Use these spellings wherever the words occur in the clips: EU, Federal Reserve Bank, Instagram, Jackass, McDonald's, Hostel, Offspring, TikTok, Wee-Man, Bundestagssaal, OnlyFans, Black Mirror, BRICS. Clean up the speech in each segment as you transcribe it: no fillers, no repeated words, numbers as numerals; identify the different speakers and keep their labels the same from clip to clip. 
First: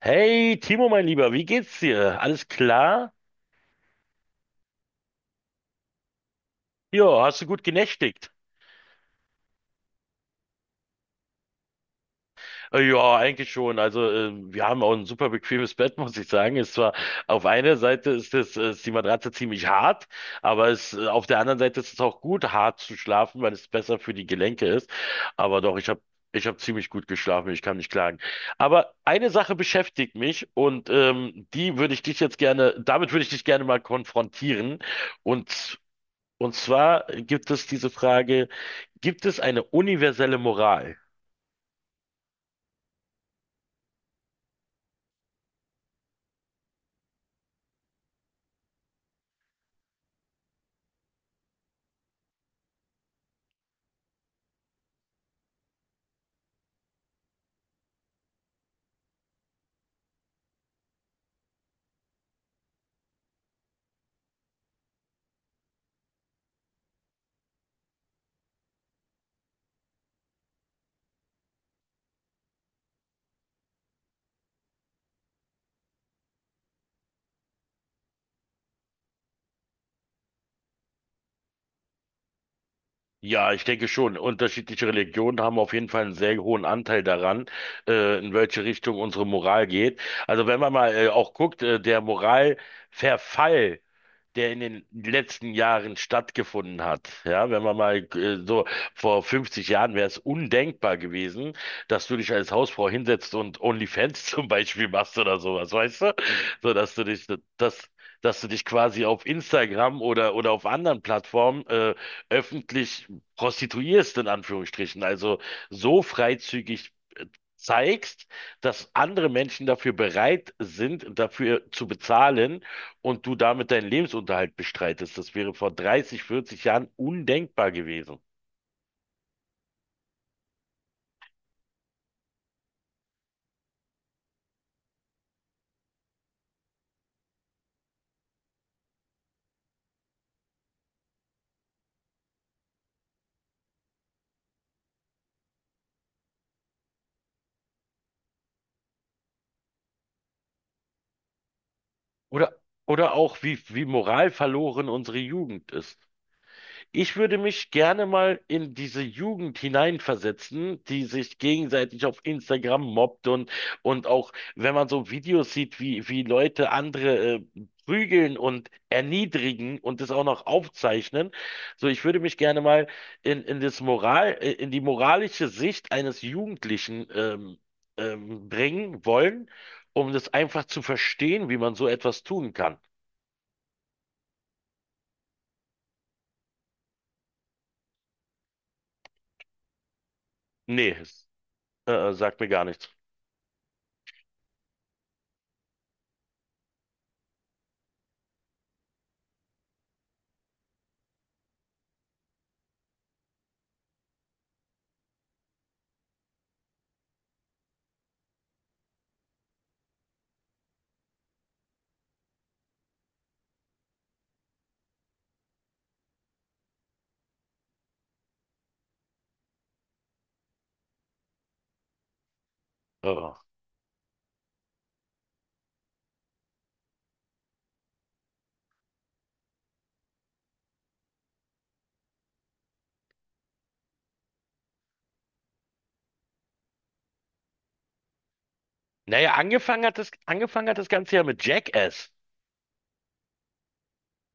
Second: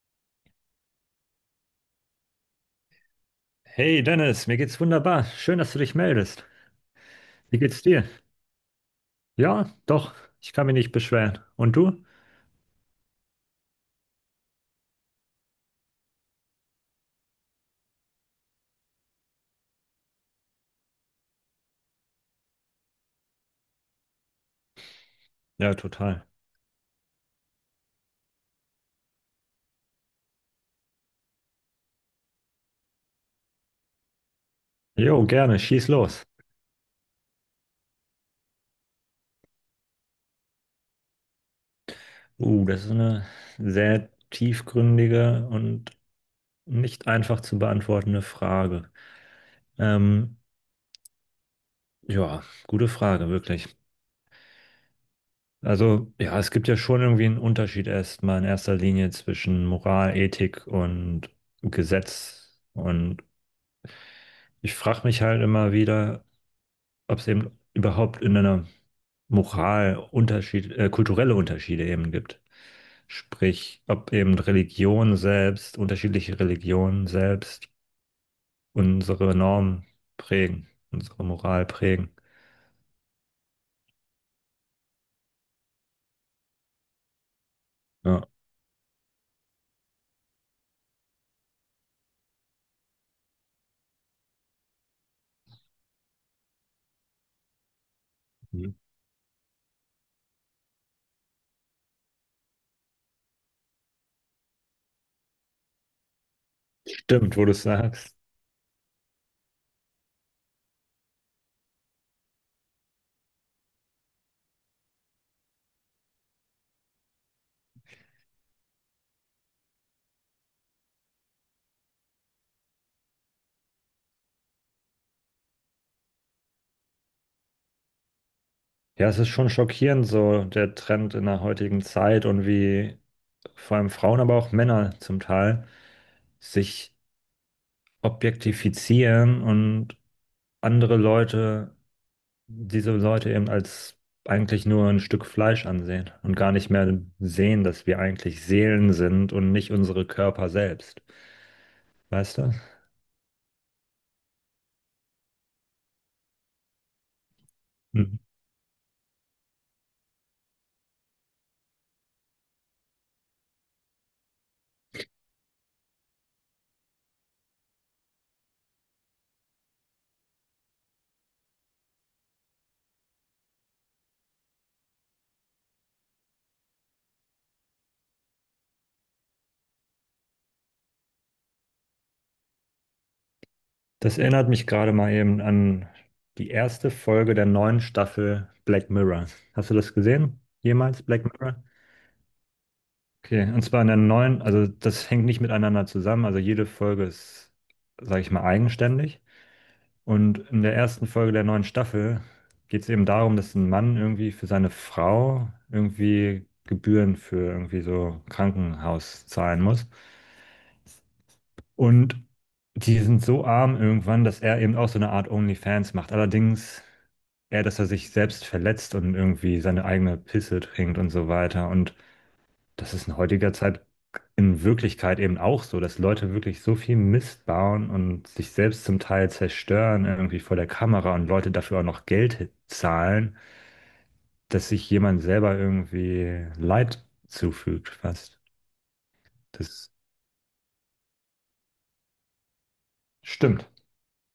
Speaker 1: Hey Timo, mein Lieber, wie geht's dir? Alles klar?
Speaker 2: Hey Dennis, mir geht's wunderbar. Schön, dass du dich meldest.
Speaker 1: Ja, hast du
Speaker 2: Wie
Speaker 1: gut
Speaker 2: geht's dir?
Speaker 1: genächtigt?
Speaker 2: Ja, doch, ich kann mich nicht beschweren. Und du?
Speaker 1: Ja, eigentlich schon. Also wir haben auch ein super bequemes Bett, muss ich sagen. Ist zwar auf einer Seite ist es ist die Matratze ziemlich hart, aber es auf der anderen Seite ist es auch gut, hart zu schlafen, weil es besser für die Gelenke ist. Aber
Speaker 2: Ja,
Speaker 1: doch, ich habe
Speaker 2: total.
Speaker 1: ich habe ziemlich gut geschlafen. Ich kann nicht klagen. Aber eine Sache beschäftigt mich und die würde ich dich jetzt gerne, damit würde ich dich gerne mal konfrontieren.
Speaker 2: Jo, gerne,
Speaker 1: Und
Speaker 2: schieß los.
Speaker 1: Und zwar gibt es diese Frage, gibt es eine universelle Moral?
Speaker 2: Das ist eine sehr tiefgründige und nicht einfach zu beantwortende Frage. Ähm, ja, gute Frage, wirklich. Also, ja, es gibt ja schon irgendwie einen Unterschied erstmal in erster Linie zwischen Moral, Ethik und Gesetz. Und ich frage mich halt immer wieder, ob es eben überhaupt in einer Moral Unterschied, kulturelle Unterschiede eben gibt. Sprich, ob eben Religion selbst, unterschiedliche Religionen selbst unsere Normen prägen, unsere Moral prägen.
Speaker 1: Ja, ich denke schon. Unterschiedliche Religionen haben auf jeden Fall einen sehr hohen Anteil daran,
Speaker 2: Ja,
Speaker 1: in welche Richtung unsere Moral geht. Also wenn man mal auch guckt, der Moralverfall der in den letzten Jahren stattgefunden hat. Ja, wenn man mal so vor 50 Jahren wäre es undenkbar gewesen, dass du dich als Hausfrau hinsetzt und OnlyFans zum Beispiel machst oder sowas, weißt du? So, dass du dich,
Speaker 2: stimmt, wo du es
Speaker 1: dass,
Speaker 2: sagst.
Speaker 1: dass du dich quasi auf Instagram oder auf anderen Plattformen öffentlich prostituierst, in Anführungsstrichen. Also so freizügig zeigst, dass andere Menschen dafür bereit sind, dafür zu bezahlen und du damit deinen Lebensunterhalt bestreitest. Das wäre vor 30, 40 Jahren undenkbar gewesen.
Speaker 2: Ja, es ist schon schockierend, so der Trend in der heutigen Zeit und wie vor allem Frauen, aber auch Männer zum Teil sich objektifizieren und andere Leute diese Leute eben als eigentlich nur ein Stück Fleisch ansehen und gar nicht mehr sehen, dass wir eigentlich Seelen sind und nicht unsere Körper selbst. Weißt
Speaker 1: Oder,
Speaker 2: du?
Speaker 1: oder auch, wie moralverloren unsere Jugend ist. Ich würde mich gerne
Speaker 2: Mhm.
Speaker 1: mal in diese Jugend hineinversetzen, die sich gegenseitig auf Instagram mobbt, und auch wenn man so Videos sieht, wie Leute andere prügeln und erniedrigen und das auch noch aufzeichnen. So, ich würde mich gerne mal in das Moral, in die moralische Sicht eines Jugendlichen bringen wollen, um das einfach zu verstehen, wie man so etwas tun kann.
Speaker 2: Das erinnert mich gerade mal eben an die erste Folge der neuen Staffel Black Mirror. Hast du das gesehen?
Speaker 1: Nee,
Speaker 2: Jemals Black
Speaker 1: es-
Speaker 2: Mirror?
Speaker 1: äh, äh, sagt mir gar nichts.
Speaker 2: Okay, und zwar in der neuen, also das hängt nicht miteinander zusammen, also jede Folge ist, sage ich mal, eigenständig. Und in der ersten Folge der neuen Staffel geht es eben darum, dass ein Mann irgendwie für seine Frau irgendwie Gebühren für irgendwie so Krankenhaus zahlen muss. Und die sind so arm irgendwann, dass er eben auch so eine Art OnlyFans macht. Allerdings eher, dass er sich selbst verletzt und irgendwie seine eigene Pisse trinkt und so weiter. Und das ist in
Speaker 1: Äh.
Speaker 2: heutiger Zeit in Wirklichkeit eben auch so, dass Leute wirklich so viel Mist bauen und sich selbst zum Teil zerstören, irgendwie vor der Kamera und Leute dafür auch noch Geld zahlen, dass sich jemand selber irgendwie Leid zufügt, fast.
Speaker 1: Naja,
Speaker 2: Das
Speaker 1: angefangen hat das Ganze ja mit Jackass.
Speaker 2: stimmt.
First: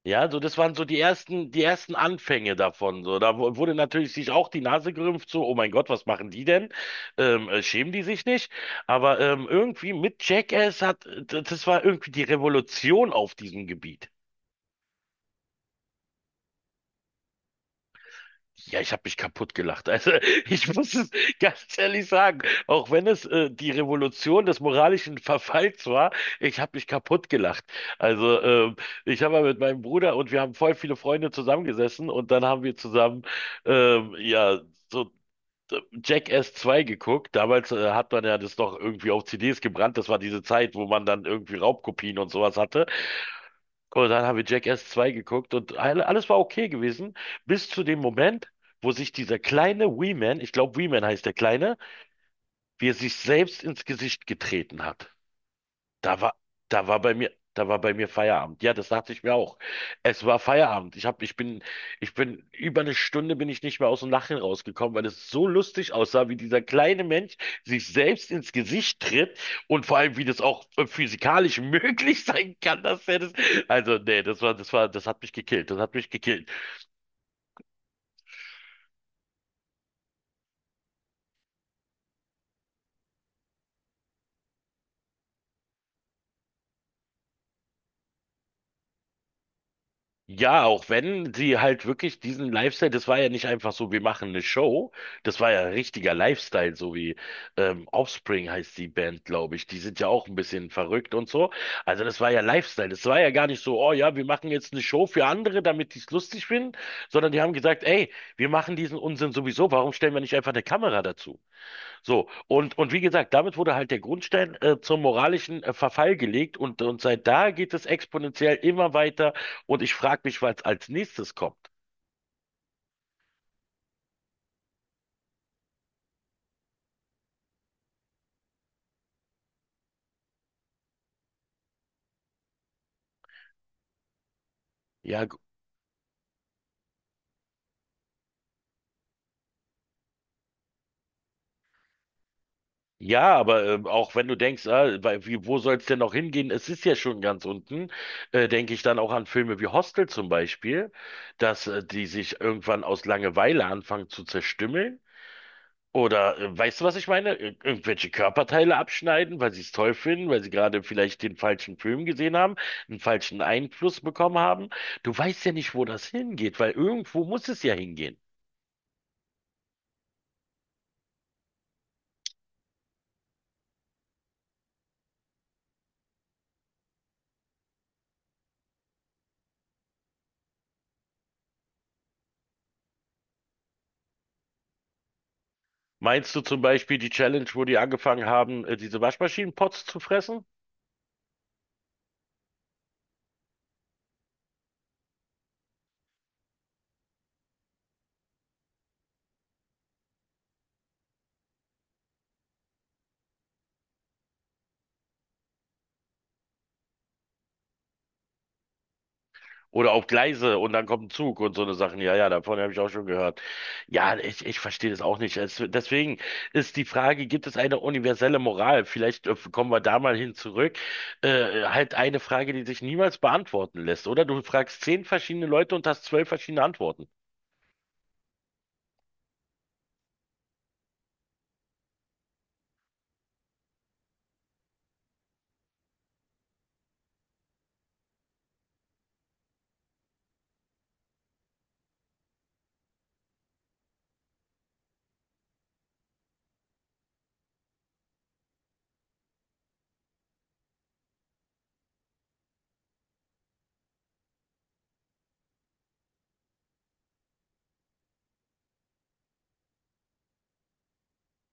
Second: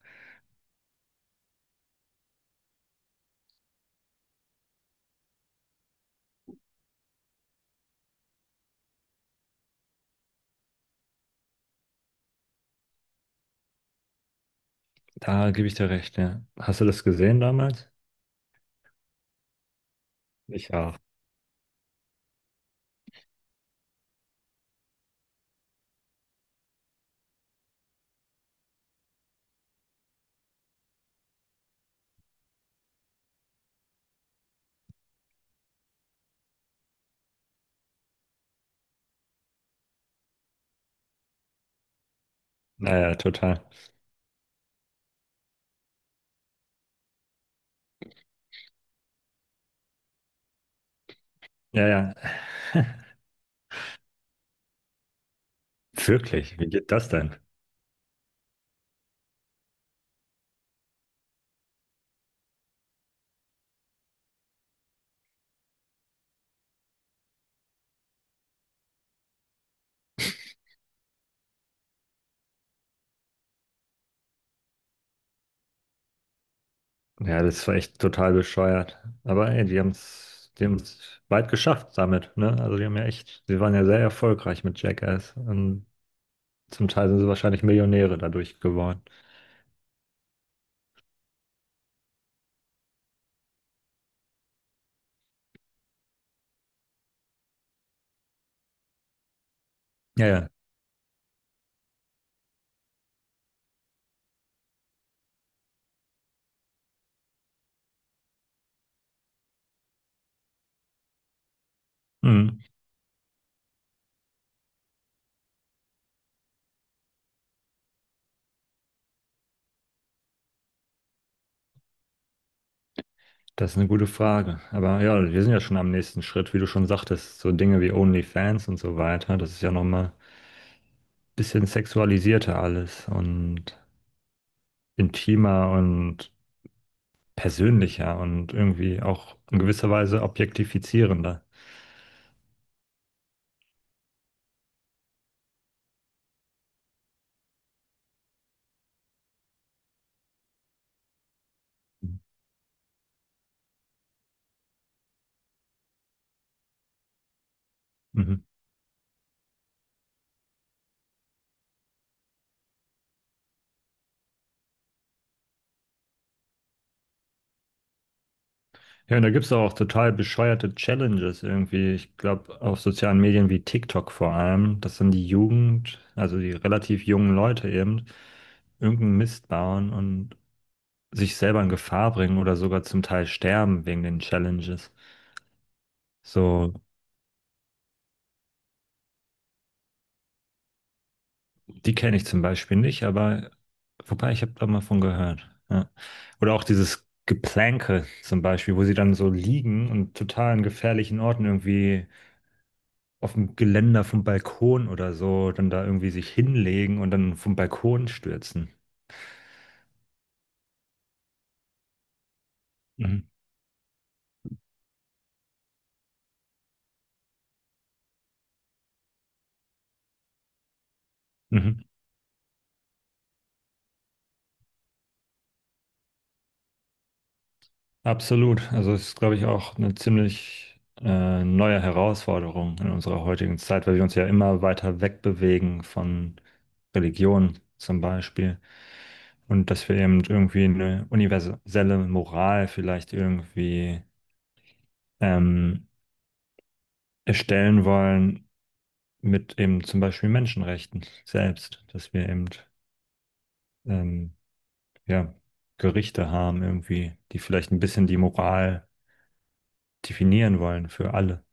Speaker 1: Ja, so das waren so die ersten Anfänge davon. So, da wurde natürlich sich auch die Nase gerümpft, so, oh mein Gott, was machen die denn? Schämen die sich nicht? Aber irgendwie mit Jackass das war irgendwie die Revolution auf diesem Gebiet.
Speaker 2: Da gebe ich dir recht, ja. Hast du das gesehen damals?
Speaker 1: Ja, ich habe mich kaputt gelacht. Also ich
Speaker 2: Ich
Speaker 1: muss
Speaker 2: auch.
Speaker 1: es ganz ehrlich sagen, auch wenn es die Revolution des moralischen Verfalls war, ich habe mich kaputt gelacht. Also ich habe mal mit meinem Bruder und wir haben voll viele Freunde zusammengesessen und dann haben wir zusammen ja so Jackass 2 geguckt. Damals hat man ja das noch irgendwie auf CDs gebrannt. Das war diese Zeit, wo man dann irgendwie Raubkopien und sowas hatte.
Speaker 2: Naja, total.
Speaker 1: Und dann haben wir Jackass 2 geguckt und alles war okay gewesen, bis zu dem Moment, wo sich dieser kleine Wee-Man, ich glaube Wee-Man heißt der Kleine,
Speaker 2: Ja, ja.
Speaker 1: wie er sich selbst ins Gesicht getreten hat. Da war,
Speaker 2: Wirklich, wie geht das denn?
Speaker 1: da war bei mir Feierabend. Ja, das dachte ich mir auch. Es war Feierabend. Ich bin über eine Stunde bin ich nicht mehr aus dem Lachen rausgekommen, weil es so lustig aussah, wie dieser kleine Mensch sich selbst ins Gesicht tritt und vor allem, wie das auch physikalisch möglich sein kann, dass er das, also, nee, das hat mich gekillt. Das hat mich gekillt.
Speaker 2: Ja, das war echt total bescheuert. Aber ey, die haben es weit geschafft damit, ne? Also die haben ja echt, sie waren ja sehr erfolgreich mit Jackass und zum Teil sind sie wahrscheinlich Millionäre dadurch geworden.
Speaker 1: Ja, auch wenn sie halt wirklich diesen Lifestyle, das war ja nicht einfach so, wir machen eine Show, das war ja richtiger Lifestyle, so wie Offspring heißt die Band, glaube ich. Die sind ja auch
Speaker 2: Ja,
Speaker 1: ein
Speaker 2: ja.
Speaker 1: bisschen verrückt und so. Also das war ja Lifestyle, das war ja gar nicht so, oh ja, wir machen jetzt eine Show für andere, damit die es lustig finden, sondern die haben gesagt, ey, wir machen diesen Unsinn sowieso, warum stellen wir nicht einfach eine Kamera dazu?
Speaker 2: Mhm.
Speaker 1: Und wie gesagt, damit wurde halt der Grundstein zum moralischen Verfall gelegt, und seit da geht es exponentiell immer weiter und ich frage mich, was als nächstes kommt.
Speaker 2: Das ist eine gute Frage. Aber ja, wir sind ja schon am nächsten Schritt, wie du schon sagtest, so Dinge wie OnlyFans und so weiter. Das ist ja nochmal ein bisschen sexualisierter alles und
Speaker 1: Ja, gu-
Speaker 2: intimer und persönlicher und irgendwie auch in gewisser Weise objektifizierender.
Speaker 1: ja, aber auch wenn du denkst, ah, wo soll es denn noch hingehen? Es ist ja schon ganz unten, denke ich dann auch an Filme wie Hostel zum Beispiel, dass die sich irgendwann aus Langeweile anfangen zu zerstümmeln. Oder weißt du, was ich meine? Ir Irgendwelche
Speaker 2: Mhm.
Speaker 1: Körperteile abschneiden, weil sie es toll finden, weil sie gerade vielleicht den falschen Film gesehen haben, einen falschen Einfluss bekommen haben. Du weißt ja nicht, wo das hingeht, weil irgendwo muss es ja hingehen.
Speaker 2: Ja, und da gibt es auch total bescheuerte Challenges irgendwie. Ich glaube, auf sozialen Medien wie TikTok vor allem, dass dann die Jugend, also die relativ jungen Leute eben, irgendeinen Mist bauen und sich selber in Gefahr bringen oder sogar zum Teil sterben wegen den Challenges.
Speaker 1: Meinst du zum
Speaker 2: So,
Speaker 1: Beispiel die Challenge, wo die angefangen haben, diese Waschmaschinenpots zu fressen?
Speaker 2: die kenne ich zum Beispiel nicht, aber wobei, ich habe da mal von gehört. Ja. Oder auch dieses Geplänke zum Beispiel, wo sie dann so liegen und total in gefährlichen Orten irgendwie auf dem Geländer vom Balkon oder so, dann da irgendwie sich hinlegen und dann vom Balkon stürzen.
Speaker 1: Oder auf Gleise und dann kommt ein Zug und so eine Sachen. Ja, ja, davon habe ich auch schon
Speaker 2: Mhm.
Speaker 1: gehört. Ja, ich verstehe das auch nicht. Es, deswegen ist die Frage, gibt es eine universelle Moral? Vielleicht kommen wir da mal hin zurück.
Speaker 2: Mhm.
Speaker 1: Halt eine Frage, die sich niemals beantworten lässt, oder? Du fragst zehn verschiedene Leute und hast zwölf verschiedene Antworten.
Speaker 2: Absolut. Also es ist, glaube ich, auch eine ziemlich neue Herausforderung in unserer heutigen Zeit, weil wir uns ja immer weiter wegbewegen von Religion zum Beispiel. Und dass wir eben irgendwie eine universelle Moral vielleicht irgendwie ähm, erstellen wollen mit eben zum Beispiel Menschenrechten selbst, dass wir eben ähm, ja, Gerichte haben irgendwie, die vielleicht ein bisschen die Moral definieren wollen für alle.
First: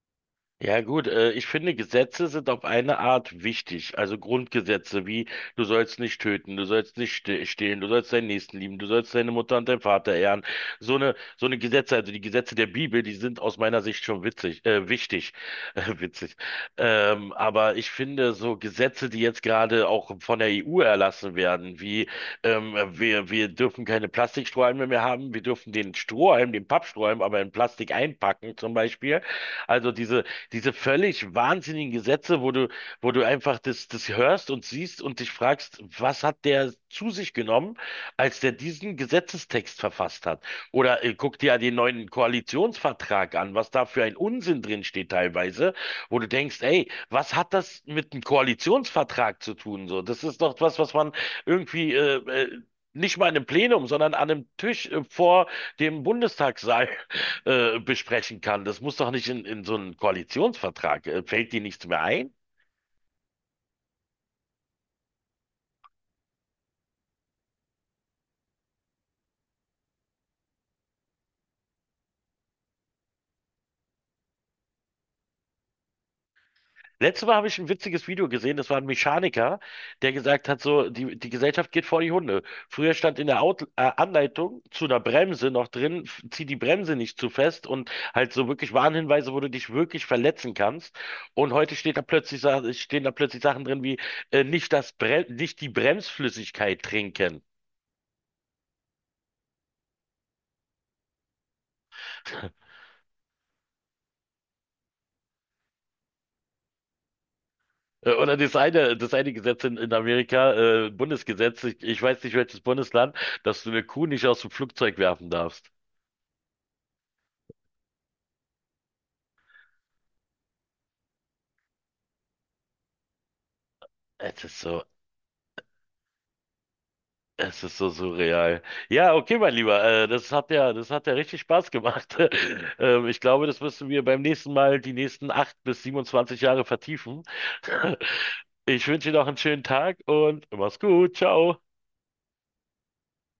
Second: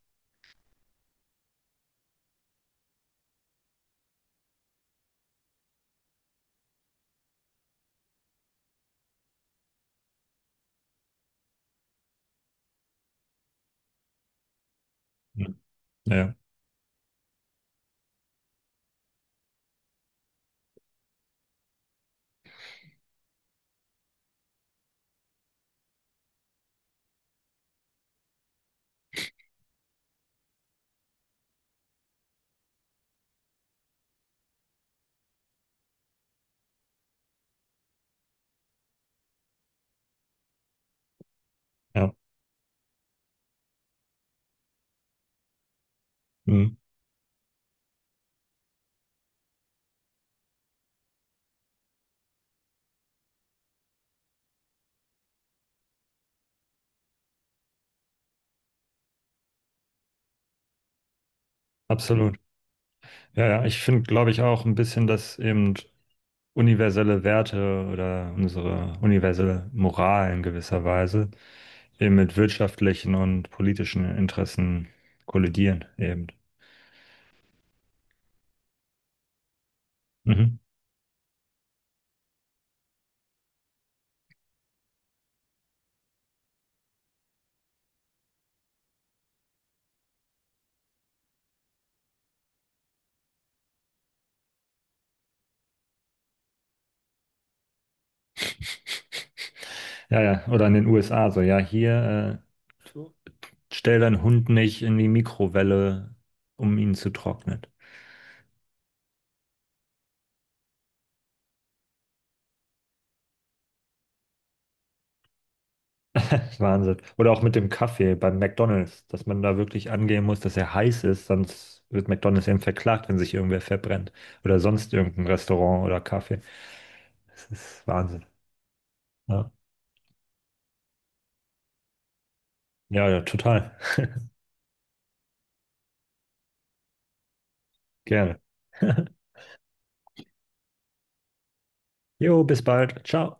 Speaker 1: Ja gut, ich finde, Gesetze sind auf eine Art wichtig. Also Grundgesetze wie, du sollst nicht töten, du sollst nicht stehlen, du sollst deinen Nächsten lieben, du sollst deine Mutter und deinen Vater ehren. So eine Gesetze, also die Gesetze der Bibel, die sind aus meiner Sicht schon witzig, wichtig,
Speaker 2: Mhm.
Speaker 1: witzig.
Speaker 2: Ja,
Speaker 1: Aber ich finde, so Gesetze, die jetzt gerade auch von der EU erlassen werden, wie wir dürfen keine Plastikstrohhalme mehr haben, wir dürfen den Strohhalm, den Pappstrohhalm, aber in Plastik einpacken zum Beispiel. Also diese völlig wahnsinnigen Gesetze, wo du einfach das hörst und siehst und dich fragst, was hat der zu sich genommen, als der diesen Gesetzestext verfasst hat? Oder guck dir ja den neuen
Speaker 2: ja,
Speaker 1: Koalitionsvertrag an, was da für ein Unsinn drin steht teilweise, wo du denkst,
Speaker 2: mhm,
Speaker 1: ey, was hat das mit einem Koalitionsvertrag zu tun? So, das ist doch was, was man irgendwie nicht mal in einem Plenum, sondern an einem Tisch vor dem Bundestagssaal besprechen kann. Das muss doch nicht in so einen Koalitionsvertrag. Fällt dir nichts mehr ein?
Speaker 2: absolut. Ja, ja, ich finde, glaube ich, auch ein bisschen, dass eben universelle Werte oder unsere universelle Moral in gewisser Weise eben mit wirtschaftlichen und politischen Interessen kollidieren eben.
Speaker 1: Letztes Mal habe ich ein witziges Video gesehen, das war ein Mechaniker, der gesagt
Speaker 2: Mhm.
Speaker 1: hat, so, die Gesellschaft geht vor die Hunde. Früher stand in der Out Anleitung zu einer Bremse noch drin, zieh die Bremse nicht zu fest, und halt so wirklich Warnhinweise, wo du dich wirklich verletzen kannst. Und heute steht da plötzlich, stehen da plötzlich Sachen drin wie, nicht das Bre nicht die Bremsflüssigkeit trinken.
Speaker 2: Ja, ja, oder in den USA so, ja, hier äh, stell deinen Hund nicht in die Mikrowelle, um ihn zu trocknen.
Speaker 1: Oder das eine Gesetz in Amerika, Bundesgesetz, ich weiß nicht welches Bundesland, dass du eine Kuh nicht aus dem Flugzeug werfen darfst.
Speaker 2: Wahnsinn. Oder auch mit dem Kaffee beim McDonald's, dass man da wirklich angehen muss, dass er heiß ist, sonst wird McDonald's eben verklagt, wenn sich irgendwer verbrennt.
Speaker 1: Es ist
Speaker 2: Oder
Speaker 1: so.
Speaker 2: sonst irgendein Restaurant oder Kaffee. Das
Speaker 1: Es ist so
Speaker 2: ist Wahnsinn.
Speaker 1: surreal. Ja, okay,
Speaker 2: Ja,
Speaker 1: mein Lieber, das hat ja richtig Spaß gemacht.
Speaker 2: ja,
Speaker 1: Ich
Speaker 2: ja,
Speaker 1: glaube, das
Speaker 2: total.
Speaker 1: müssen wir beim nächsten Mal die nächsten acht bis 27 Jahre vertiefen.
Speaker 2: Gerne.
Speaker 1: Ich wünsche dir noch einen schönen Tag und mach's gut. Ciao.
Speaker 2: Jo, bis bald. Ciao.